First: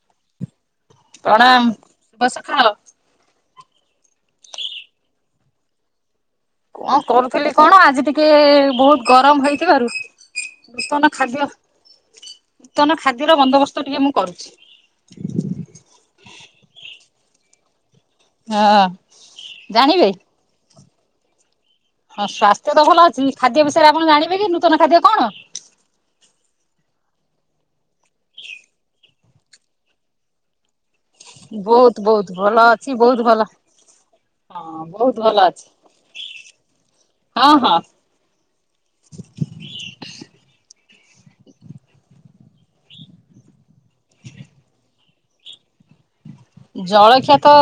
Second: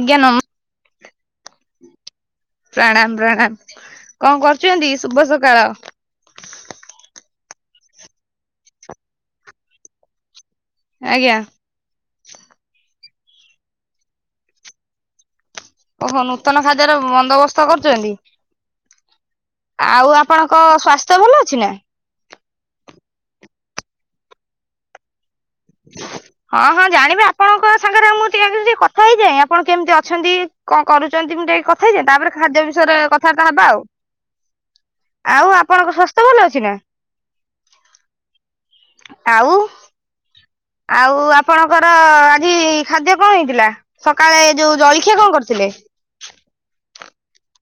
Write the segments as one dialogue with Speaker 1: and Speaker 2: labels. Speaker 1: ଆଜ୍ଞା ନମ୍
Speaker 2: ପ୍ରଣାମ୍ ଶୁଭ ସଖାଳ।
Speaker 1: ପ୍ରଣାମ୍ ପ୍ରଣାମ୍ କଣ କରୁଚନ୍ତି ଶୁଭ ସକାଳ।
Speaker 2: କଁ କରୁଥିଲି କଣ ଆଜି ଟିକେଏ ବହୁତ୍ ଗରମ ହୋଇଥିବାରୁ ନୂତନ
Speaker 1: ଆଜ୍ଞା।
Speaker 2: ଖାଦ୍ୟ। ନୂତନ ଖାଦ୍ୟର ବନ୍ଦୋବସ୍ତ ଟିକେ ମୁଁ କରୁଛି।
Speaker 1: ଓ ହୋ ନୂତନ ଖାଦ୍ୟର ବନ୍ଦୋବସ୍ତ କରୁଛନ୍ତି।
Speaker 2: ହଁ।
Speaker 1: ଆଉ
Speaker 2: ଜାଣିବେ।
Speaker 1: ଆପଣଙ୍କ ସ୍ୱାସ୍ଥ୍ୟ ଭଲ ଅଛି ନା?
Speaker 2: ହଁ ସ୍ଵାସ୍ଥ୍ୟ ତ ଭଲ ଅଛି। ଖାଦ୍ୟ ବିଷୟରେ ଆପଣ ଜାଣିବେ କି ନୂତନ ଖାଦ୍ୟ କଣ।
Speaker 1: ହଁ ହଁ ଜାଣିବି, ଆପଣଙ୍କ ସାଙ୍ଗରେ ମୁଁ ଟିକେ କଥା ହେଇଯାଏ, ଆପଣ କେମିତି ଅଛନ୍ତି। କଣ କରୁଛନ୍ତି ମୁଁ ଟିକେ ଆଗେ କଥା
Speaker 2: ବହୁତ
Speaker 1: ହେଇଯାଏ,
Speaker 2: ବହୁତ
Speaker 1: ତାପରେ
Speaker 2: ଭଲ
Speaker 1: ଖାଦ୍ୟ
Speaker 2: ଅଛି
Speaker 1: ବିଷୟରେ
Speaker 2: ବହୁତ ଭଲ
Speaker 1: କଥାବାର୍ତ୍ତା ହେବା ଆଉ।
Speaker 2: ହଁ ବହୁତ ଭଲ
Speaker 1: ଆଉ
Speaker 2: ଅଛି
Speaker 1: ଆପଣଙ୍କ ସ୍ଵାସ୍ଥ୍ୟ ଭଲ ଅଛି ନା?
Speaker 2: ହଁ ହଁ।
Speaker 1: ଆଉ। ଆଉ ଆପଣଙ୍କର ଆଜି ଖାଦ୍ୟ କଁ ହେଇଥିଲା? ସକାଳେ ଯୋଉ ଜଳଖିଆ କଁ କରିଥିଲେ?
Speaker 2: ଜଳଖିଆ ତ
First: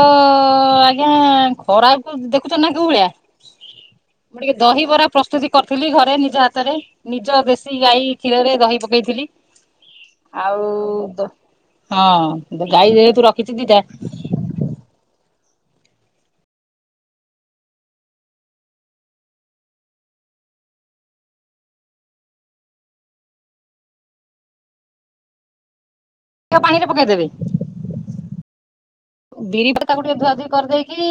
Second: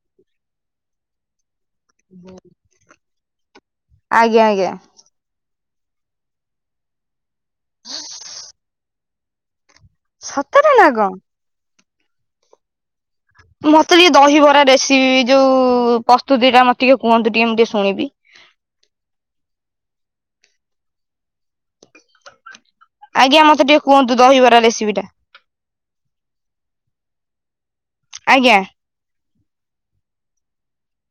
Speaker 2: ଆଜ୍ଞା ଖରାକୁ ଦେଖୁଛନ୍ତି ନା। କୋଉ ଭଳିଆ
Speaker 1: ଆଜ୍ଞା
Speaker 2: ମୁଁ ଟିକେ
Speaker 1: ଆଜ୍ଞା
Speaker 2: ଦହିବରା। ପ୍ରସ୍ତୁତି କରିଥିଲି ଘରେ ନିଜ ହାତରେ, ନିଜ ଦେଶୀ ଗାଈ କ୍ଷୀରରେ ଦହି ପକେଇଥିଲି। ଆଉ
Speaker 1: ସତରେ ନା କଣ?
Speaker 2: ହଁ ଗାଈ ଯେହେତୁ ରଖିଛି ଦିଟା।
Speaker 1: ମତେ ଟିକେ ଦହିିବରା ରେସିପି ଯୋଉ ପ୍ରସ୍ତୁତି ଟା ମତେ ଟିକେ କୁହନ୍ତୁ ଟିକେ ମୁଁ ଟିକେ ଶୁଣିବି। ଆଜ୍ଞା ମତେ ଟିକେ କୁହନ୍ତୁ ଦହିବରା ରେସିପିଟା।
Speaker 2: ଟାକୁ ପାଣିରେ ପକେଇ ଦେବେ।
Speaker 1: ଆଜ୍ଞା।
Speaker 2: ବିରି କୁ ତାକୁ କୁ ଟିକେ ଧୁଆଧିଇ କରିଦେଇକି,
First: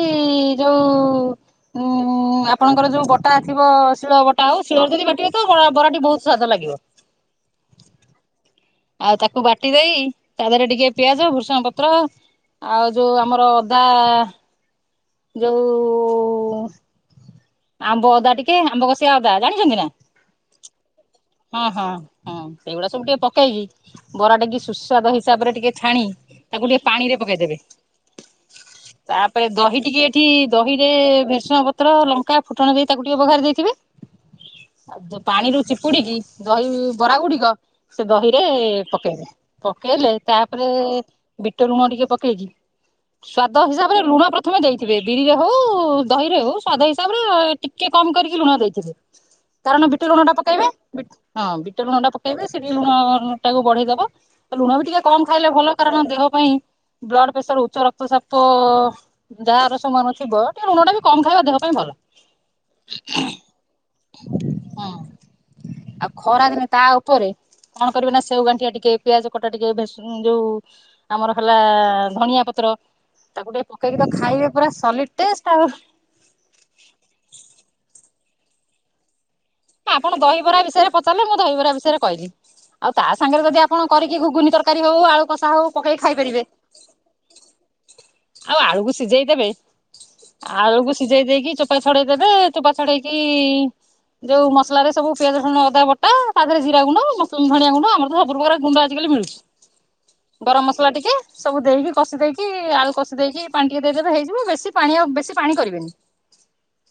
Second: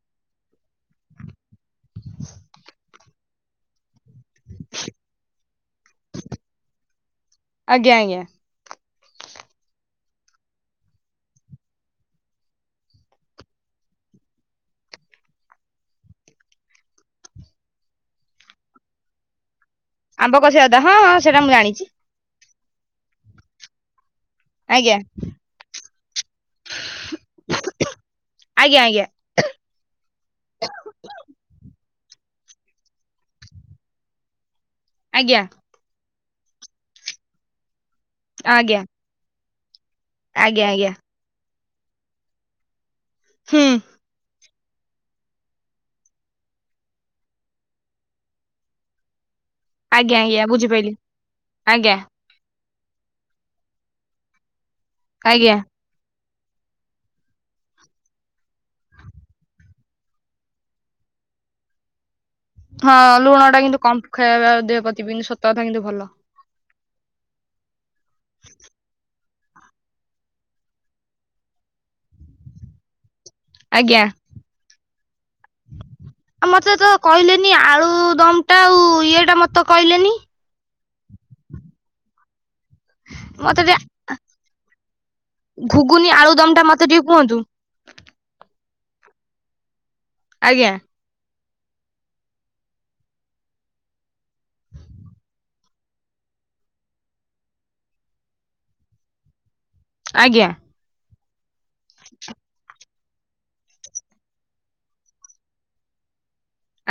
Speaker 2: ଯୋଉ। ଉଁ ଆପଣଙ୍କର ଯୋଉ ବଟା ଥିବ ଶିଳ ବଟା ଆଉ ଶିଳ ରେ ଯଦି ବାଟିବେ ତ ବରା ବରାଟି ବହୁତ ସ୍ବାଦ ଲାଗିବ।
Speaker 1: ଆଜ୍ଞା ଆଜ୍ଞା।
Speaker 2: ଆଉ ତାକୁ ବାଟି ଦେଇ, ତା ଦେହରେ ଟିକେ ପିଆଜ ଭୃସଙ୍ଗ ପତ୍ର। ଆଉ ଯୋଉ ଆମର ଅଦା। ଯୋଉ। ଆମ୍ବ ଅଦା ଟିକେ ଆମ୍ବ କଶିଆ ଅଦା ଜାଣିଛନ୍ତି ନା।
Speaker 1: ଆମ୍ବ କସିଆ ଅଦା। ହଁଁ ହଁ ସେଇଟା ମୁଁ ଜାଣିଛି।
Speaker 2: ହଁ ସେଇଗୁଡା ସବୁ ଟିକେ ପକେଇକି, ବରା ଟିକି।
Speaker 1: ଆଜ୍ଞା
Speaker 2: ସୁସ୍ୱାଦୁ ହିସାବରେ ଟିକେ ଛାଣି ତାକୁ ଟିକେ ପାଣିରେ ପକେଇଦେବେ,
Speaker 1: ଆଜ୍ଞା ଆଜ୍ଞା
Speaker 2: ତା ପରେ ଦହି ଟିକେ ଏଠି ଦହିରେ ଭେସୁଙ୍ଗ ପତ୍ର ଲଙ୍କା ଫୁଟଣ ଦେଇ ତାକୁ ଟିକେ ବଘାରି ଦେଇଥିବେ, ଆଉ ଯୋଉ
Speaker 1: ଆଜ୍ଞା
Speaker 2: ପାଣିରୁ ଚିପୁଡ଼ିକି ଦହି ବରା ଗୁଡିକ ସେ ଦହିରେ
Speaker 1: ଆଜ୍ଞା।
Speaker 2: ପକେଇବେ, ପକେଇଲେ
Speaker 1: ଆଜ୍ଞା
Speaker 2: ତାପରେ
Speaker 1: ଆଜ୍ଞା
Speaker 2: ବିଟ ଲୁଣ ଟିକେ ପକେଇକି,
Speaker 1: ହୁଁ
Speaker 2: ସ୍ଵାଦ ହିସାବରେ ଲୁଣ ପ୍ରଥମେ ଦେଇଥିବେ, ବିରିରେ ହଉ ଦହିରେ ହଉ ସ୍ଵାଦ [unintelligible] [unintelligible] ଟିକେ କମ୍ କରିକି ଲୁଣ ଦେଇଥିବେ। କାରଣ ବିଟ
Speaker 1: ଆଜ୍ଞା
Speaker 2: ଲୁଣ ଟା
Speaker 1: ଆଜ୍ଞା
Speaker 2: ପକେଇବେ,
Speaker 1: ବୁଝିପାଇଲି
Speaker 2: ହଁ ବିଟ
Speaker 1: ଆଜ୍ଞା
Speaker 2: ଲୁଣାଟା [unintelligible] ସେଠି ଲୁଣ ଟାକୁ ବଢେଇ ଦବ, ଲୁଣ ବି ଟିକେ କମ୍ ଖାଇଲେ
Speaker 1: ଆଜ୍ଞା।
Speaker 2: ଭଲ। କାରଣ ଦେହ ପାଇଁ ବ୍ଲଡ୍ ପ୍ରେସର ଉଚ୍ଚ ରକ୍ତଚାପ ଯାହାର ସମାନ ଥିବ ଟିକେ ଲୁଣ ଟା ବି କମ୍ ଖାଇବା ଦେହ ପାଇଁ ଭଲ।
Speaker 1: ହଁ ଲୁଣ ଟା କିନ୍ତୁ କମ୍ ଖାଇବା ଦେହ ପ୍ରତି ସତ କଥା କିନ୍ତୁ ଭଲ।
Speaker 2: ଖରାଦିନେ ତା ଉପରେ କଣ କରିବେ ନା ସେଉ ଗାଣ୍ଠିଆ ଟିକେ ପିଆଜ କଟା ଟିକେ [unintelligible] ଯୋଉ ଆମର ହେଲା ଧଣିଆ ପତ୍ର, ତାକୁ ଟିକେ ପକେଇକି
Speaker 1: ଆଜ୍ଞା।
Speaker 2: ତ ଖାଇବେ ପୁରା ସଲିଡ୍ ଟେଷ୍ଟ ଆଉ।
Speaker 1: ଆଉ ମତେ ତ କହିଲେନି ଆଳୁ ଦମ୍ ଟା ଆଉ ଇଏ ଟା ମ
Speaker 2: ଆପଣ ଦହିବରା ବିଷୟରେ ପଚାରିଲେ, ମୁଁ ଦହିବରା ବିଷୟରେ କଇଲି। ଆଉ ତା ସାଙ୍ଗରେ
Speaker 1: ମତେ
Speaker 2: ଯଦି
Speaker 1: ଟିକେ
Speaker 2: ଆପଣ କରିକି ଘୁଗୁନି ତରକାରୀ ହଉ ଆଳୁ କଷା ହଉ ପକେଇି
Speaker 1: ଘୁଗୁନି
Speaker 2: ଖାଇ ପାରିବେ।
Speaker 1: ଆଳୁଦମ୍ ମତେ ଟିକେ କୁହନ୍ତୁ।
Speaker 2: ଆଉ ଆଳୁକୁ ସିଜେଇଦେବେ,
Speaker 1: ଆଜ୍ଞା
Speaker 2: ଆଳୁକୁ ସି ସିଜେଇ ଦେଇକି ଚୋପା ଛଡେଇ ଦେବେ, ଚୋପା ଛଡେଇକି ଯୋଉ ମସଲାରେ ସବୁ ପିଆଜ ରସୁଣ ଅଦା ବଟା ତା ଦେରେ ଜିରା ଗୁଣ୍ଡ, ଧଣିଆ ଗୁଣ୍ଡ ଆମର ତ ସବୁ ପ୍ରକାର ଗୁଣ୍ଡ ଆଜିକାଲି ମିଳୁଚି
Speaker 1: ଆଜ୍ଞା।
Speaker 2: ଗରମ୍ ମସଲା ଟିକେ ସବୁ ଦେଇକି କଷି ଦେଇକି ଆଳୁ କଷି ଦେଇକି ପାଣି ଟିକେ ଦେଇଦେବେ ହେଇଯିବ, ବେଶୀ ପାଣି ଆଉ ବେଶୀ ପାଣି କରିବେନି।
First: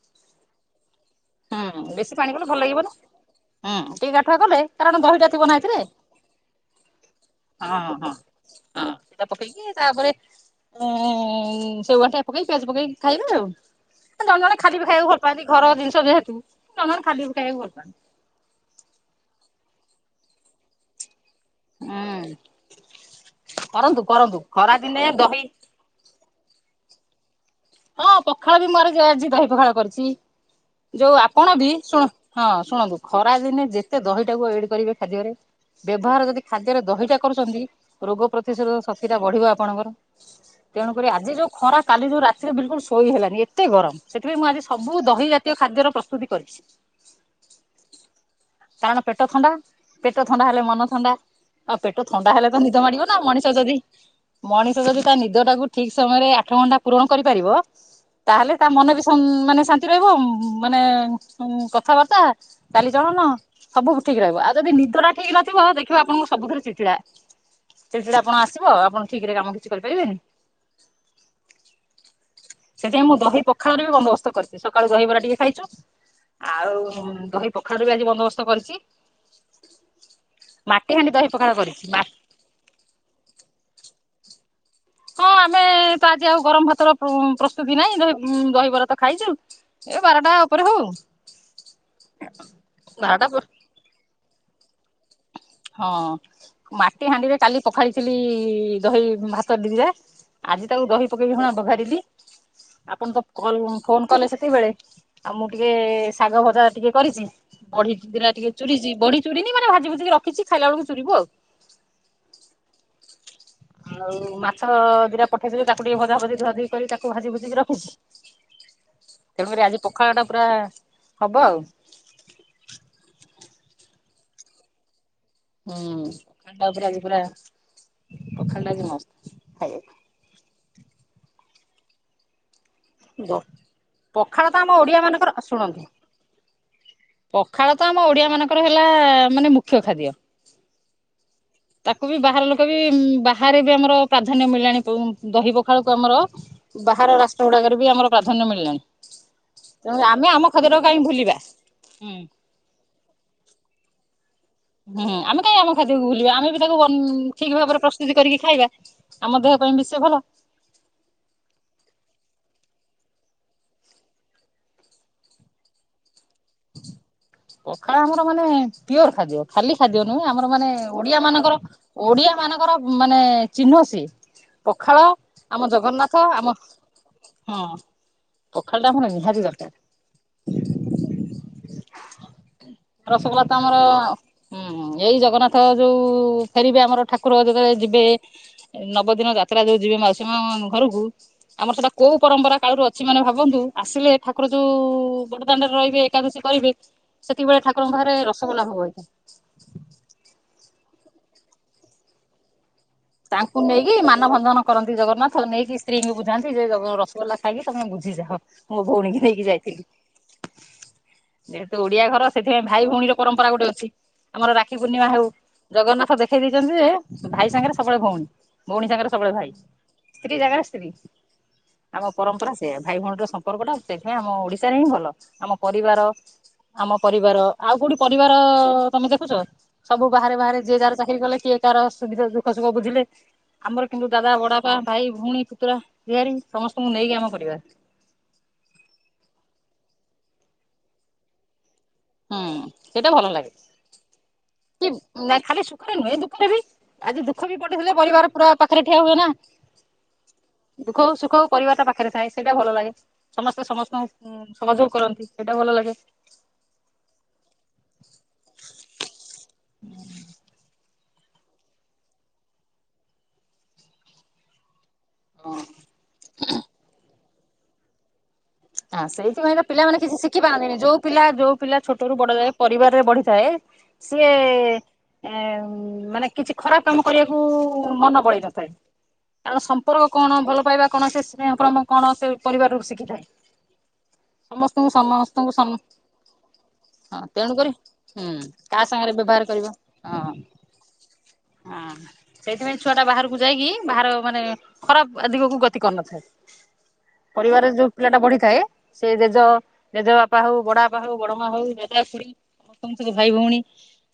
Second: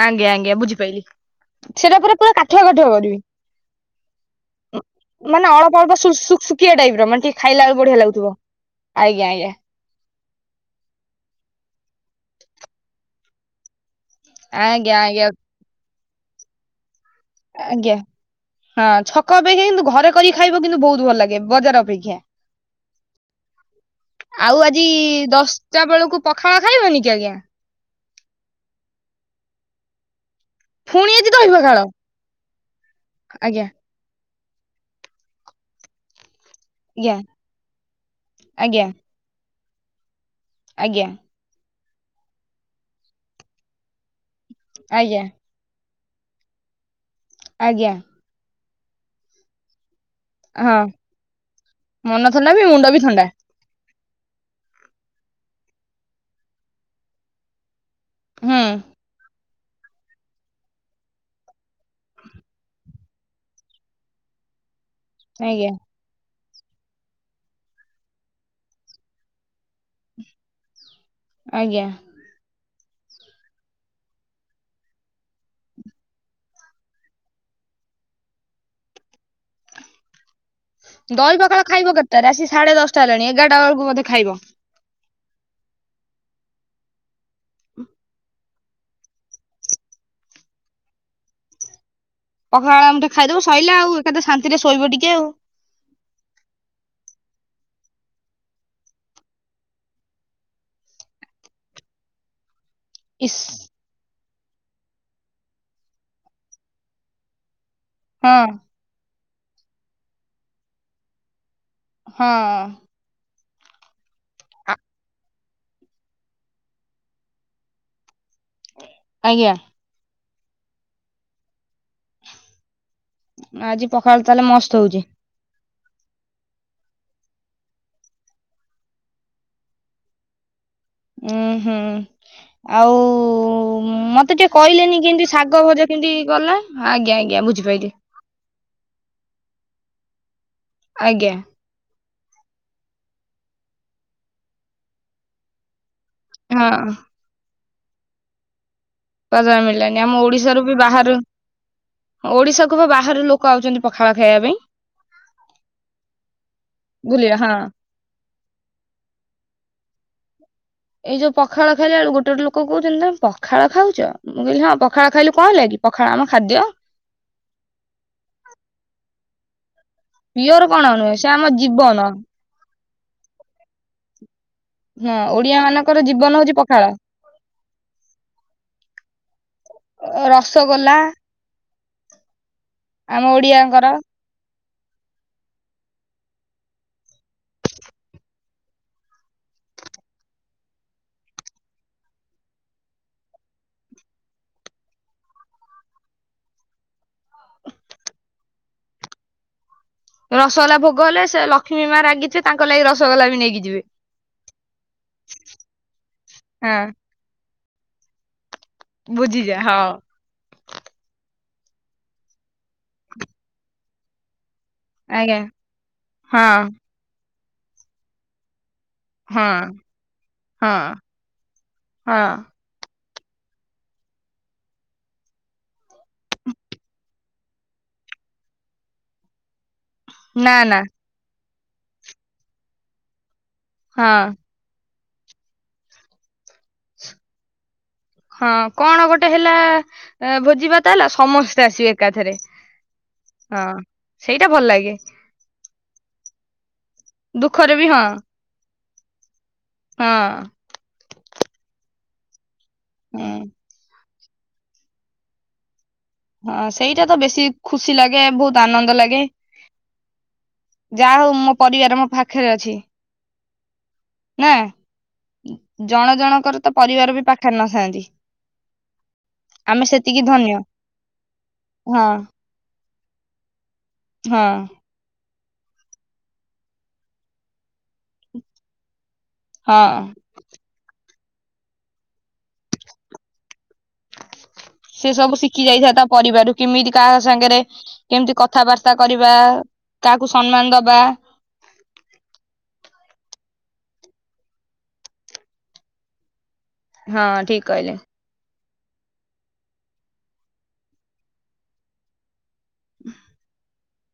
Speaker 1: ଆଜ୍ଞା-ଆଜ୍ଞା ବୁଝିପାଇଲିି,
Speaker 2: ହୁଁ
Speaker 1: ସେଟା
Speaker 2: ବେଶୀ ପାଣି
Speaker 1: ପୁରା-ପୁରା
Speaker 2: କଲେ ଭଲ
Speaker 1: କାଠୁଆ-କାଠୁଆ
Speaker 2: ଲାଗିବନି ହୁଁ ଟିକେ ଗାଠୁଆ କଲେ
Speaker 1: କରିବି।
Speaker 2: କାରଣ ଦହିଟା ଥିବ ନା
Speaker 1: ମାନେ
Speaker 2: ଏଥିରେ
Speaker 1: ଅଳପ ଅଳ୍ପ
Speaker 2: ହଁ
Speaker 1: [unintelligible] ସୁୁଖିଆ ଟାଇପ୍ ର ମାନେ ଟିକେ ଖାଇଲା ବେଳୁକୁ
Speaker 2: ହଁ
Speaker 1: ବଢିଆ
Speaker 2: ହଁ
Speaker 1: ଲାଗୁଥିବ।
Speaker 2: ସେଇଟା
Speaker 1: ଆଜ୍ଞା-ଆଜ୍ଞା।
Speaker 2: ପକେଇକି ତାପରେ ଉଁ ସେଓ ଗାଣ୍ଠିଆ ପକେଇକି ପିଆଜ ପକେଇକି ଖାଇବେ ଆଉ। ଜଣେ-ଜଣେ ଖାଲି ବିି
Speaker 1: ଆଜ୍ଞା
Speaker 2: ଖାଇବାକୁ ଭଲ
Speaker 1: ଆଜ୍ଞା।
Speaker 2: ପାଆନ୍ତି, ଘର ଜିନଷ ଯେହେତୁ ଜଣେ-ଜଣେ ଖାଲି ବି ଖାଇବାକୁ ଭଲ
Speaker 1: ଆଜ୍ଞା
Speaker 2: ପାଆନ୍ତି।
Speaker 1: ହଁ ଛକ ଅପେକ୍ଷା କିନ୍ତୁ ଘରେ କରିିକି ଖାଇବ କିନ୍ତୁ ବହୁତ୍ ଭଲ୍ ଲାଗେ। ବଜାର ଅପେକ୍ଷା,
Speaker 2: ହୁଁ କରନ୍ତୁ କରନ୍ତୁ
Speaker 1: ଆଉ
Speaker 2: ଖରା
Speaker 1: ଆଜି
Speaker 2: ଦିନେ ଦହି
Speaker 1: ଦଶ୍ ଟା ବେଳକୁ ପଖଳ ଖାଇବେନି କି ଆଜ୍ଞା?
Speaker 2: ହଁ ପଖାଳ ବି [unintelligible] ଆଜି ଦହି ପଖାଳ କରିଚି।
Speaker 1: ଫୁଣି
Speaker 2: ଯୋଉ
Speaker 1: ଆଜି ଦହି
Speaker 2: ଆପଣ ବି
Speaker 1: ପଖାଳ
Speaker 2: ଶୁଣ ହଁ ଶୁଣନ୍ତୁ ଖରାଦିନେ
Speaker 1: ଆଜ୍ଞା
Speaker 2: ଯେ ସେ ଦହିଟାକୁ ଏଡ୍ କରିବେ ଖାଦ୍ୟରେ, ବ୍ୟବହାର ଯଦି ଖାଦ୍ୟରେ ଦହିଟା
Speaker 1: ଆଜ୍ଞା
Speaker 2: କରୁଚନ୍ତି, ରୋଗ ପ୍ରତିଶୋଧ
Speaker 1: ଆଜ୍ଞା
Speaker 2: ଶକ୍ତି ଟା ବଢିବ ଆପଣଙ୍କର।
Speaker 1: ଆଜ୍ଞା
Speaker 2: ତେଣୁକରି ଆଜି ଯୋଉ ଖରା କାଲି ଯୋଉ ରାତିରେ ବିଲକୁଲ୍ ଶୋଇ ହେଲାନି ଏତେ ଗରମ୍, ସେଥିପାଇଁ ମୁଁ ଆଜି ସବୁ
Speaker 1: ଆଜ୍ଞା
Speaker 2: ଦହି ଜା ତୀୟ ଖାଦ୍ୟର ପ୍ରସ୍ତୁତି କରିଛି।
Speaker 1: ଆଜ୍ଞା।
Speaker 2: କାରଣ ପେଟ ଥଣ୍ଡା ପେଟ ଥଣ୍ଡା ହେଲେ ମନ
Speaker 1: ହଁ
Speaker 2: ଥଣ୍ଡା, ଆଉ ପେଟ
Speaker 1: ମନ
Speaker 2: ଥଣ୍ଡା ହେଲେ ତ
Speaker 1: ବି
Speaker 2: ନିଦ
Speaker 1: ମୁଣ୍ଡ ବି
Speaker 2: ମାଡିବ ନା
Speaker 1: ଥଣ୍ଡା
Speaker 2: ମଣିଷ ଯଦି ମଣିଷ ଯଦି ତା ନିଦ ଟାକୁ ଠିକ୍ ସମୟରେ ଆଠ ଘଣ୍ଟା ପୂରଣ କରିପାରିବ, ତାହେଲେ
Speaker 1: ହୁଁ
Speaker 2: ତା ମନ ବି ମାନେ ଶାନ୍ତି ରହିବ ମାନେ କଥାବାର୍ତ୍ତା କାଲି [unintelligible] ସବୁ ଠିକ୍ ରହିବ ଆଉ ଯଦି ନିଦ ଟା ଠିକ ନଥିବ,
Speaker 1: ଆଜ୍ଞା
Speaker 2: ଦେଖିବ ଆପଣଙ୍କୁ ସବୁଥିରେ ଚିଡ୍ଚିଡା। ଚିଡ୍ଚିଡା ପଣ ଆସିବ ଆପଣ ଠିକ୍ ରେ କାମ କିଛି କରିପାରିବେନି।
Speaker 1: ଆଜ୍ଞା।
Speaker 2: ସେଥିପାଇଁ ମୁଁ ଦହି ପଖାଳର ବି ବନ୍ଦୋବସ୍ତ କରଚି ସକାଳୁ ଦହିବରା ଟିକେ ଖାଇଚୁ। ଆଉ ଦହି ପଖାଳର ବି ଆଜି ବନ୍ଦୋବସ୍ତ କରିଚି।
Speaker 1: ଦହି ପଖାଳ ଖାଇବ କେତେଟାରେ ଆସିକି ସାଢେ ଦଶଟା ହେଲାଣି ଏଗାରଟା ବେଳକୁ ବୋଧେ ଖାଇବ।
Speaker 2: ହଁ ଆମେ ପା ଆଜି ଆଉ ଗରମ ଭାତର ପ୍ର ପ୍ରସ୍ତୁତି ନାହିଁ ଦହି ଦହିବରା ତ ଖାଇଚୁ। ଏବେ ବାରଟା ଓପରେ ହୋଉ
Speaker 1: ପଖାଳ ଆ ମୁଠେ ଖାଇଦବ ସଇଲା ଆଉ ଏକାତ ଶାନ୍ତିରେ ଶୋଇବ ଟିକେ ଆଉ।
Speaker 2: ହଁ ମାଟି ହାଣ୍ଡିରେ କାଲି ପଖାଳିଥିଲି ଦହି ଭାତ ଦିରେ। ଆଜି ତାକୁ ଦହି ପକେଇବି ହଁ ପଘାରିଲି। ଆପଣ ତ
Speaker 1: ଇସ୍
Speaker 2: କଲ ଫୋନ କଲେ ସେତିକିବେଳେ ଆଉ ମୁଁ ଟିକେ ଶାଗ ଭଜା ଟିକେ କରିଚି। ବଢି
Speaker 1: ହଁ
Speaker 2: ଦିଟା ଟିକେ ଚୁରିଚି ବଢି ଚୁରିନି ମାନେ ଭଜି ଭୁଜିିକି ରଖିଚି ଖାଇଲା ବେଳକୁ ଚୁରିବୁ ଆଉ।
Speaker 1: ହଁ।
Speaker 2: ଆଉ ମାଛ
Speaker 1: ଆ
Speaker 2: ଦିଟା ପଠେଇଥିଲି ତାକୁ ଟିକେ ଭଜା ଭଜି ଧୁଆ ଧୁଇ କରି ତାକୁ ଭାଜି ଭୁଜିିକି ରଖୁଛି।
Speaker 1: ଆଜ୍ଞା
Speaker 2: ତେଣୁକରି ଆଜି ପଖାଳଟା ପୁରା ହବ ଆଉ।
Speaker 1: ଆଜି ପଖାଳ ତାହେଲେ ମସ୍ତ ହୋଉଚି।
Speaker 2: ହୁଁ ପଖାଳଟା ପୁରା ଆଜି ପୁରା ପଖାଳଟା ଆଜି ମସ୍ତ ଖାଇବାକୁ।
Speaker 1: ଉଁ ହୁଁ। ଆଉ
Speaker 2: ଗ
Speaker 1: ମତେ
Speaker 2: ପଖାଳ
Speaker 1: ଟିକେ
Speaker 2: ତ ଆମ
Speaker 1: କହିଲେନି
Speaker 2: ଓଡିଆ
Speaker 1: କେମିତି
Speaker 2: ମାନଙ୍କର
Speaker 1: ଶାଗ
Speaker 2: ଶୁଣନ୍ତୁ
Speaker 1: ଭଜା କେମିତି ଗଲା ଆଜ୍ଞା ଆଜ୍ଞା
Speaker 2: ପଖାଳ ତ
Speaker 1: ବୁଝିପାଇଲି
Speaker 2: ଆମ ଓଡିଆ ମାନଙ୍କ ତାଙ୍କର ହେଲା ମାନେ ମୁଖ୍ୟ ଖାଦ୍ୟ
Speaker 1: ଆଜ୍ଞା।
Speaker 2: ତାକୁ ବି ବାହାର ଲୋକ ବି ଉମ୍ ବାହାରେ ବି ଆମର ପ୍ରାଧାନ୍ୟ ମିିଳିଲାଣି ପୁ ଦହି ପଖାଳକୁ ଆମର
Speaker 1: ହଁ
Speaker 2: ବାହାର ରାଷ୍ଟ୍ର ଗୁଡାକରେ ବି ଆମର ପ୍ରାଧାନ୍ୟ ମିଳିଲାଣି।
Speaker 1: ପ୍ରାଧାନ୍ୟ
Speaker 2: ତେଣୁ
Speaker 1: ମିଳିଲାଣି ଆମ
Speaker 2: ଆମେ
Speaker 1: ଓଡିଶାରୁ ବି
Speaker 2: ଖାଦ୍ୟଟାକୁ କାହିଁ
Speaker 1: ବାହାରୁ
Speaker 2: ଭୁଲିବା। ହୁଁ
Speaker 1: ଓଡିଶାକୁ କୁ ପା ବାହାରୁ ଲୋକ ଆଉଚନ୍ତି ପଖାଳ ଖାଇବା ପାଇଁ।
Speaker 2: ହୁଁ ଆମେ କାଇଁ ଆମ ଖାଦ୍ୟକୁୁ ଭୁଲିବା ଆମେ ବି ତାକୁ ବନ୍ ଉଁ
Speaker 1: ବୁଲିବା ହଁ
Speaker 2: ଠିକ ଭାବରେ ପ୍ର ତୁତି କରିକି ଖାଇବା ଆମ ଦେହ ପାଇଁ ବି ସେ ଭଲ।
Speaker 1: ଏଇ ଯୋଉ ପଖାଳ ଖାଇଲା ବେଳୁ ଗୋଟେ ଗୋଟେ ଲୋକ କୋହୁଚନ୍ତି ତମେ ପଖାଳ ଖାଉଚ। ମୁଁ କହିଲି ପଖାଳ ଖାଇଲୁ କଣ ହେଲା କି ପଖାଳ ଆମ ଖାଦ୍ୟ।
Speaker 2: ପଖାଳ ଆମର ମାନେ ପିଓର ଖାଦ୍ୟ। ଖାଲି ଖାଦ୍ୟ ନୁହେଁ ଆମର
Speaker 1: ପିଓର
Speaker 2: ମାନେ
Speaker 1: କଣ ନୁହେଁ
Speaker 2: ଓଡିଆ
Speaker 1: ସେ ଆମ
Speaker 2: ମାନଙ୍କର
Speaker 1: ଜୀବନ
Speaker 2: ଓଡିଆ ମାନଙ୍କର ମାନେ ଚିହ୍ନ ସିଏ ପଖାଳ,
Speaker 1: ହଁ ଓଡିଆ
Speaker 2: ଆମ
Speaker 1: ମାନଙ୍କର
Speaker 2: ଜଗନ୍ନାଥ,
Speaker 1: ଜୀବନ ହଉଛି
Speaker 2: ଆମ
Speaker 1: ପଖାଳ
Speaker 2: ହଁ ପଖାଳଟା ଆମର ନିହାତି ଦରକାର।
Speaker 1: ଓ ରସଗୋଲା।
Speaker 2: ହ
Speaker 1: ଆମ
Speaker 2: ରସଗୋଲା ତ ଆମର
Speaker 1: ଓଡିଆଙ୍କର
Speaker 2: ହୁଁ ଏଇ ଜଗନ୍ନାଥ ଯୋଉ ଫେରିବେ ଆମର ଠାକୁର ଯେତେବେଳେ ଯିବେ ଏଇ ନବଦିନ ଯାତ୍ରା ଯୋଉ ଯିବେ ମାଉସୀ ମାଆ ଘରକୁ ଆମର ସେଟା କୋଉ ପରମ୍ପରା କାଳରୁ ଅଛି ମାନେ ଭାବନ୍ତୁ ଆସିଲେ ଠାକୁର ଯୋଉ ବଡ ଦାଣ୍ଡରେ ରହିବେ ଏକାଦଶୀ କଇବେ ସେତିକି ବେଳେ ଠାକୁରଙ୍କ ପାଖରେ ରସଗୋଲା ହେଇଥାଏ।
Speaker 1: ରସଗୋଲା ଭୋଗ ହେଲେ ସେ ଲକ୍ଷ୍ମୀ ମାଆ ରାଗି ଥି ତାଙ୍କ ଲାଗି ରସଗୋଲା ବି
Speaker 2: ତାଙ୍କୁ
Speaker 1: ଯିବେ
Speaker 2: ନେଇକି ମାନ ଭଞ୍ଜନ କରନ୍ତି ଜଗନ୍ନାଥ ନେଇକି ସ୍ତ୍ରୀଙ୍କୁ ବୁଝାନ୍ତି ଯେ ଜଗ
Speaker 1: ହଁ
Speaker 2: ରସଗୋଲା ଖାଇକି ତମେ ବୁଝିଯାଅ ମୋ ଭୋଉଣୀକି ନେଇକି
Speaker 1: ବୁଝିଯା ହଁ
Speaker 2: ଯାଇଥିଲି। ଯେହେତୁ ଓଡିଆ ଘର ସେଥିପାଇଁ ଭାଇ ଭୋଉଣୀର ପରମ୍ପରା ଗୋଟେ ଅଛି। ଆମର ରାକ୍ଷୀ ପୂର୍ଣ୍ଣିମା ହଉ
Speaker 1: ଆଜ୍ଞା
Speaker 2: ଜଗନ୍ନାଥ ଦେଖେଇ
Speaker 1: ହଁ
Speaker 2: ଦେଇେଇଛନ୍ତି ଯେ ଭାଇ ସାଙ୍ଗରେ ସବୁବେଳେ ଭଉଣୀ ଭଉଣୀ ସାଙ୍ଗରେ ସବୁବେଳେ
Speaker 1: ହଁ
Speaker 2: ଭାଇ ସ୍ତ୍ରୀ ଜାଗାରେ
Speaker 1: ହଁ
Speaker 2: ସ୍ତ୍ରୀ ଆମ
Speaker 1: ହଁ
Speaker 2: ପରମ୍ପରା ସେଇଆ ଭାଇ ଭଉଣୀର ସମ୍ପର୍କ ଟା ସେଥିପାଇଁ ଆମ ଓଡିଶାରେ ହିଁ ଭଲ, ଆମ ପରିବାର ଆମ ପରିବାର ଆଉ କୋଉଠି ପରିବାର ତମେ ଦେଖୁଛ? ସବୁ ବାହାରେ
Speaker 1: ନା
Speaker 2: ବାହାରେ ଯିଏ
Speaker 1: ନା
Speaker 2: ଯାହାର ଚାକିରି କଲେ କିଏ ତାର ସୁବିଧା ଦୁଃଖ ସୁଖ ବୁଝିଲେ ଆମର କିନ୍ତୁ ଦାଦା
Speaker 1: ହଁ
Speaker 2: ବଡା ବାପା, ଭାଇ, ଭଉଣୀ, ପୁତୁରା, ଝିହାରୀ ସମସ୍ତଙ୍କୁ ନେଇକି ଆମ ପରିବାର।
Speaker 1: ହଁ କଣ ଗୋଟେ ହେଲା ଭୋଜି ଭାତ ହେଲା ସମସ୍ତେ ଆସିବେ। ଏକାଥରେ
Speaker 2: ହୁଁ ସେଇଟା ଭଲ ଲାଗେ,
Speaker 1: ହଁ ସେଇଟା ଭଲ
Speaker 2: କି
Speaker 1: ଲାଗେ
Speaker 2: ନା ଖାଲି ସୁଖରେ ନୁହେଁ ଦୁଃଖରେ ବି ଆଜି ଦୁଃଖ ବି
Speaker 1: ଦୁଃଖରେ
Speaker 2: ପଡିଥିଲେ
Speaker 1: ହଁ
Speaker 2: ପରିବାର ପୁରା ପାଖରେ ଠିଆ ହୁଏ ନା।
Speaker 1: ହଁ।
Speaker 2: ଦୁଃଖ ହଉ ସୁଖ ହଉ ପରିବାରଟା ପାଖରେ ଥାଏ ସେଇଟା ଭଲ ଲାଗେ
Speaker 1: ହୁଁ
Speaker 2: ସମସ୍ତେ ସମସ୍ତଙ୍କୁ ହୁଁ ସମାଯୋଗ କରନ୍ତି ସେଇଟା ଭଲ ଲାଗେ।
Speaker 1: ହଁ ସେଇଟା ତ ବେଶୀ ଖୁସି ଲାଗେ ବହୁତ ଆନନ୍ଦ ଲାଗେ।
Speaker 2: ହୁଁ।
Speaker 1: ଯାହା ହଉ ମୋ ପରିବାର ମୋ ପାଖରେ ଅଛି, ନା। ଜଣ ଜଣଙ୍କର ତ ପରିବାର ବି ପାଖରେ ନଥାନ୍ତି।
Speaker 2: ହଁ ସେଇଥିପାଇଁ ତ
Speaker 1: ଆମେ
Speaker 2: ପିଲାମାନେ କିଛି
Speaker 1: ସେତିକି ଧନ୍ୟ
Speaker 2: ଶିଖିପାରନ୍ତିନି, ଯୋଉ ପିଲା ଯୋଉ ପିଲା
Speaker 1: ହଁ
Speaker 2: ଛଟରୁ ବଡ ଯାଏ ପରିବାରରେ ବଢିଥାଏ ସିଏ
Speaker 1: ହଁ
Speaker 2: ଏ ମାନେ କିଛି ଖରାପ କାମ କରିବାକୁ ମନ ବଳେଇ ନଥାଏ। କାରଣ
Speaker 1: ହଁ
Speaker 2: ସମ୍ପର୍କ କଣ ଭଲ ପାଇବା କଣ ସେ ସ୍ନେହ ପ୍ରମ କଣ ସେ ପରିବାରରୁ ଶିଖିଥାଏ। ସମସ୍ତଙ୍କୁ
Speaker 1: ସେ ସବୁ
Speaker 2: ସମସ୍ତଙ୍କୁ
Speaker 1: ଶିଖି
Speaker 2: ସମ
Speaker 1: ଯାଇଥାଏ ତା ପରିବାରରୁ କେମିତି କାହା
Speaker 2: ହଁ
Speaker 1: ସାଙ୍ଗରେ
Speaker 2: ତେଣୁକରି ହୁଁ
Speaker 1: କେମିତି
Speaker 2: କାହା
Speaker 1: କଥାବାର୍ତା
Speaker 2: ସାଙ୍ଗରେ
Speaker 1: କରିବା
Speaker 2: ବ୍ୟବହାର କରିବ
Speaker 1: କାହାକୁ
Speaker 2: ହଁ
Speaker 1: ସମ୍ମାନ ଦବା।
Speaker 2: ହଁ। ସେଇଥିପାଇଁ ଛୁଆ ଟା ବାହାରକୁ ଯାଇକି ବାହାର ମାନେ ଖରାପ ଦିଗକୁ ଗତି କରିନଥାଏ।
Speaker 1: ହଁ ଠିକ
Speaker 2: ପରିବାରରେ ଯୋଉ
Speaker 1: କହିଲେ
Speaker 2: ପିଲାଟା ବଢି ଥାଏ, ସେ ଜେଜ ଜେଜ ବାପା ହଉ ବଡ ବାପା ହଉ ବଡ ମା ହଉ ଜେଜ ଖୁଡି ସମସ୍ତସ୍ତଙ୍କ ସହ ଭାଇ ଭଉଣୀ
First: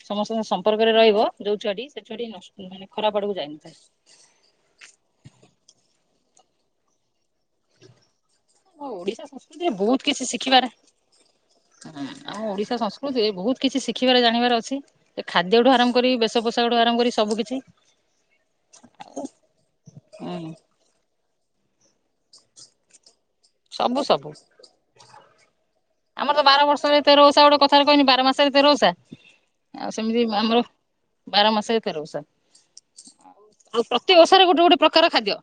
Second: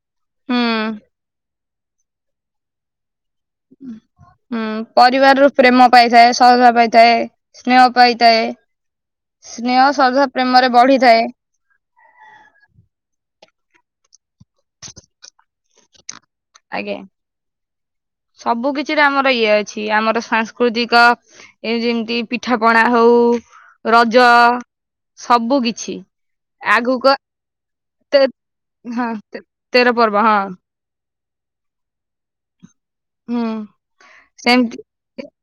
Speaker 2: ସମସ୍ତଙ୍କ
Speaker 1: ହୁଁ
Speaker 2: ସମ୍ପର୍କରେ ରହିବ ଯୋଉ ଛୁଆଟି ସେ ଛୁଆଟି ନଷ ମାନେ ଖରାପ ଆଡକୁ ଯାଇନଥାଏ।
Speaker 1: ହଁ ପରିବାରରୁ ପ୍ରେମ ପାଇଥାଏ ଶ୍ରଦ୍ଧା ପାଇଥାଏ। ସ୍ନେହ ପାଇଥାଏ
Speaker 2: ଆମ ଓଡିଶା ସଂସ୍କୃତିରେ
Speaker 1: ସ୍ନେହ, ଶ୍ରଦ୍ଧା, ପ୍ରେମରେ ବଢିଥାଏ।
Speaker 2: ହଁ ଆମ ଓଡିଶା ସଂସ୍କୃତିରେ ବହୁତ କିଛି ଶିଖିବାର ଜାଣିବାର ଅଛି। ସେ ଖାଦ୍ୟ ଠୁ ଆରମ୍ଭ କରି ବେଶ ପସ
Speaker 1: ଆଜ୍ଞା ସବୁ କିଛିରେ ଆମର ଇଏ ଅଛି ଆମର
Speaker 2: ହୁଁ
Speaker 1: ସାଂସ୍କୃତିକ ଏ ଯେମିତି ପିଠା ପଣା ହଉ,
Speaker 2: ସବୁ
Speaker 1: ରଜ
Speaker 2: ସବୁ
Speaker 1: ସବୁ କିଛି।
Speaker 2: ଆମର ତ ବାର ବର୍ଷରେ
Speaker 1: ଆଗକୁ
Speaker 2: ତେର ଓଷା ଗୋଟେ କଥାରେ କହିନି ବାର
Speaker 1: ଏତେ
Speaker 2: ମାସରେ ତେର ଓଷା,
Speaker 1: ହଁ ତେ
Speaker 2: ଆଉ
Speaker 1: ତେର ପର୍ବ
Speaker 2: ସେମିତି
Speaker 1: ହଁ
Speaker 2: ଆମର ବାର ମାସ ରେ ତେର ଓଷା ଆ
Speaker 1: ହୁଁ
Speaker 2: ଆଉ ପ୍ରତି ଓଷାରେ ଗୋଟେ
Speaker 1: ସେମିତି
Speaker 2: ଗୋଟେ ପ୍ରକାର ଖାଦ୍ୟ।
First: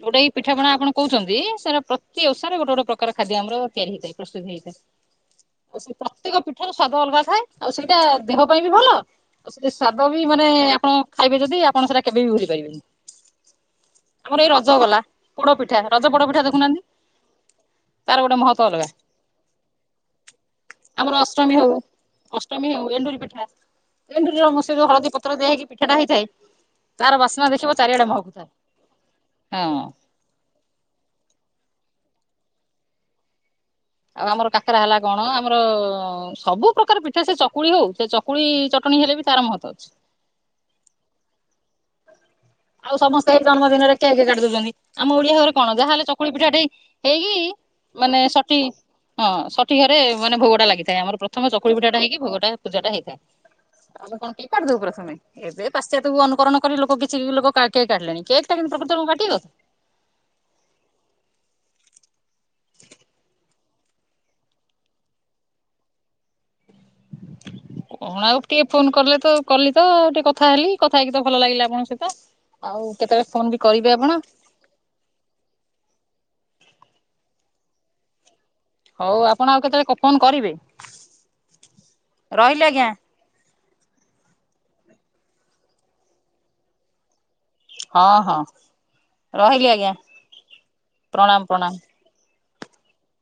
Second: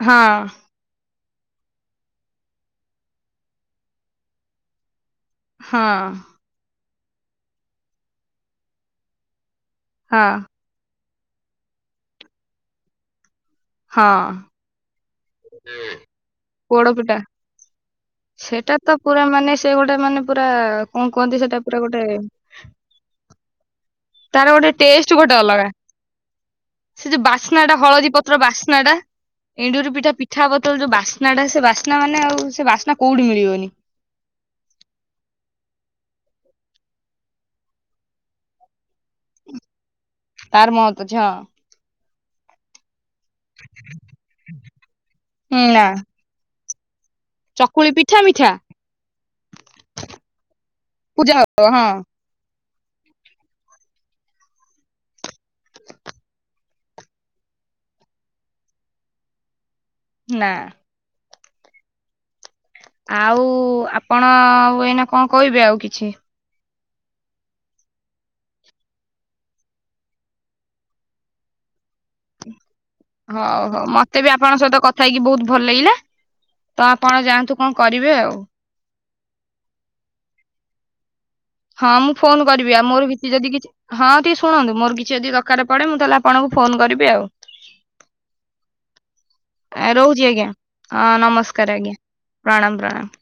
Speaker 2: ଯୋଉଟା ଏଇ
Speaker 1: ହଁ
Speaker 2: ପିଠାପଣା ଆପଣ କହୁଛନ୍ତି ସେଟା ପ୍ରତି ଓଷା ରେ ଗୋଟେ ଗୋଟେ ପ୍ରକାର ଖାଦ୍ୟ ଆମର ତିଆରି ହେଇଥାଏ। ପ୍ରସ୍ତୁତ ହେଇଥାଏ, ଆଉ ସେ
Speaker 1: ହଁ
Speaker 2: ପ୍ରତେକ ପି ସେଠାରୁ ସ୍ଵାଦ ଅଲଗା ଥାଏ ଆଉ ସେଇଟା ଦେହ ପାଇଁ ବି ଭଲ ଆଉ ସେ ସ୍ଵାଦ ବି
Speaker 1: ହଁ
Speaker 2: ମାନେ ଆପଣ ଖାଇବେ ଯଦି ଆପଣ ସେଟା କେବେ ବି ଭୁଲି ପାରିବେନି,
Speaker 1: ହଁ
Speaker 2: ଆମର ଏଇ ରଜ ଗଲା ପୋଡପିଠା ରଜ ପୋଡ ପିଠା ଦେଖୁନାହାନ୍ତି
Speaker 1: ପୋଡପିଠା
Speaker 2: ତାର ଗୋଟେ ମହତ୍ବ
Speaker 1: ସେଟା
Speaker 2: ଅଲଗା।
Speaker 1: ତ ପୁରା ମାନେ ସେ ଗୋଟେ ମାନେ ପୁରା କଣ କୁହନ୍ତି ସେଟା ପୁରା ଗୋଟେ
Speaker 2: ଚମି ହେଉ ଏଣ୍ଡୁରି ପିଠା
Speaker 1: ତାର
Speaker 2: ଏଣ୍ଡୁରିର
Speaker 1: ଗୋଟେ
Speaker 2: ସେ ଯୋଉ
Speaker 1: ଟେଷ୍ଟ
Speaker 2: ହଳଦୀ
Speaker 1: ଗୋଟେ
Speaker 2: ପତ୍ର ଦିଆ
Speaker 1: ଅଲଗା
Speaker 2: ହେଇକି ପିଠାଟା ହେଇଥାଏ
Speaker 1: ସେ
Speaker 2: ତାର
Speaker 1: ଯୋଉ
Speaker 2: ବାସ୍ନା ଦେଖିବ
Speaker 1: ବାସ୍ନାଟା
Speaker 2: ଚାରିଆଡେ
Speaker 1: ହଳଦୀ ପତ୍ର
Speaker 2: ମହକୁଥାଏ
Speaker 1: ବାସ୍ନାଟା
Speaker 2: ହଁ
Speaker 1: ଏଣ୍ଡୁରି ପିଠା ପି ମିିଠା ବୋତଲ ଯୋଉ ବାସ୍ନାଟା ସେ ବାସ୍ନା ମାନେ ଆଉ ସେ ବାସ୍ନା କୋଉଠି ମିଳିବନି।
Speaker 2: ଆଉ ଆମର କାକରା ହେଲା କଣ ଆମର ସବୁ ପ୍ରକାର ପିଠା ସେ ଚକୁଳି ହଉ ସେଚ କୁଳି ଚଟଣି ହେଲେ ବି ତାର ମହତ ଅଛି।
Speaker 1: ତାର ମହତ୍ଵ ଅଛି ହଁ।
Speaker 2: ଆଉ ସମସ୍ତେ ଏଇ ଜନ୍ମଦିନରେ କେକେ କାଟି ଦଉଛନ୍ତି ଆମ ଓଡିଆ ଘରେ
Speaker 1: ହୁଁ
Speaker 2: କଣ
Speaker 1: ନା
Speaker 2: ଯାହାହେଲେ ଚକୁଳି ପିଠାଟେ ହେଇକି
Speaker 1: ଚକୁଳି
Speaker 2: ମାନେ
Speaker 1: ପିଠା ମିଠା।
Speaker 2: ସଟି ହଁ ସଠି ଘରେ ମାନେ ଭୋଗଟା ଲାଗିଥାଏ ଆମର
Speaker 1: ପୂଜା
Speaker 2: ପ୍ରଥମ
Speaker 1: ହବ
Speaker 2: ଚକୁଳି
Speaker 1: ହଁ
Speaker 2: ପିଠାଟା ହେଇିକି ଭୋଗଟା ପୂଜା ଟା ହେଇଥାଏ ଆମେ କଣ କେକ କାଟିଦବୁ ପ୍ରଥମେ ଏବେ ପାଶ୍ଚାତ୍ୟ କୁ ଅନୁକରଣ କରି ଲୋକ କିଛି ଲୋକ କା କେକ କାଟିଲେଣି କେକ୍ ଟା କିନ୍ତୁ ପ୍ରକୃତରେ କଣ କାଟିିବା କଥା।
Speaker 1: ନା। ଆଉ ଆପଣ ଉ ଏଇନା କଣ କହିବେ ଆଉ କିଛି?
Speaker 2: କଣ ଆଉ ଟିକେ ଫୋନ କଲେ ତ କଲିତ ଆଉ ଟିକେ କଥା ହେଲି କଥା ହେଇକି ତ ଭଲ ଲାଗିଲା ଆପଣଙ୍କ ସହିତ। ଆଉ କେତେବେଳେ ଫୋନ
Speaker 1: ହଉ
Speaker 2: ବି
Speaker 1: ହଉ
Speaker 2: କରିବେ
Speaker 1: ମତେ
Speaker 2: ଆପଣ।
Speaker 1: ବି ଆପଣଙ୍କ ସହିତ କଥା ହେଇକି ବହୁତ ଭଲ ଲାଗିଲା ତ ଆପଣ ଯାଆନ୍ତୁ କଣ କରିବେ ଆଉ।
Speaker 2: ହଉ ଆପଣ ଆଉ କେତେବେଳେ କ ଫୋନ କରିବେ?
Speaker 1: ହଁ ମୁଁ ଫୋନ
Speaker 2: ରହିଲି
Speaker 1: କରିବି ଆ
Speaker 2: ଆଜ୍ଞା
Speaker 1: ମୋର ବି କିଛି ଯଦି କିଛି ହଁ ଟିକେ ଶୁଣନ୍ତୁ ମୋର କିଛି ଯଦି ଦରକାର ପଡେ ମୁଁ ତାହେଲେ ଆପଣଙ୍କୁ ଫୋନ କରିବି ଆଉ।
Speaker 2: ହଁ ହଁ ରହିଲି ଆଜ୍ଞା
Speaker 1: ଏ ରହୁଛି ଆଜ୍ଞା ଅଁ
Speaker 2: ପ୍ରଣାମ ପ୍ରଣାମ।
Speaker 1: ନମସ୍କାର ଆଜ୍ଞା। ପ୍ରାଣାମ, ପ୍ରାଣାମ।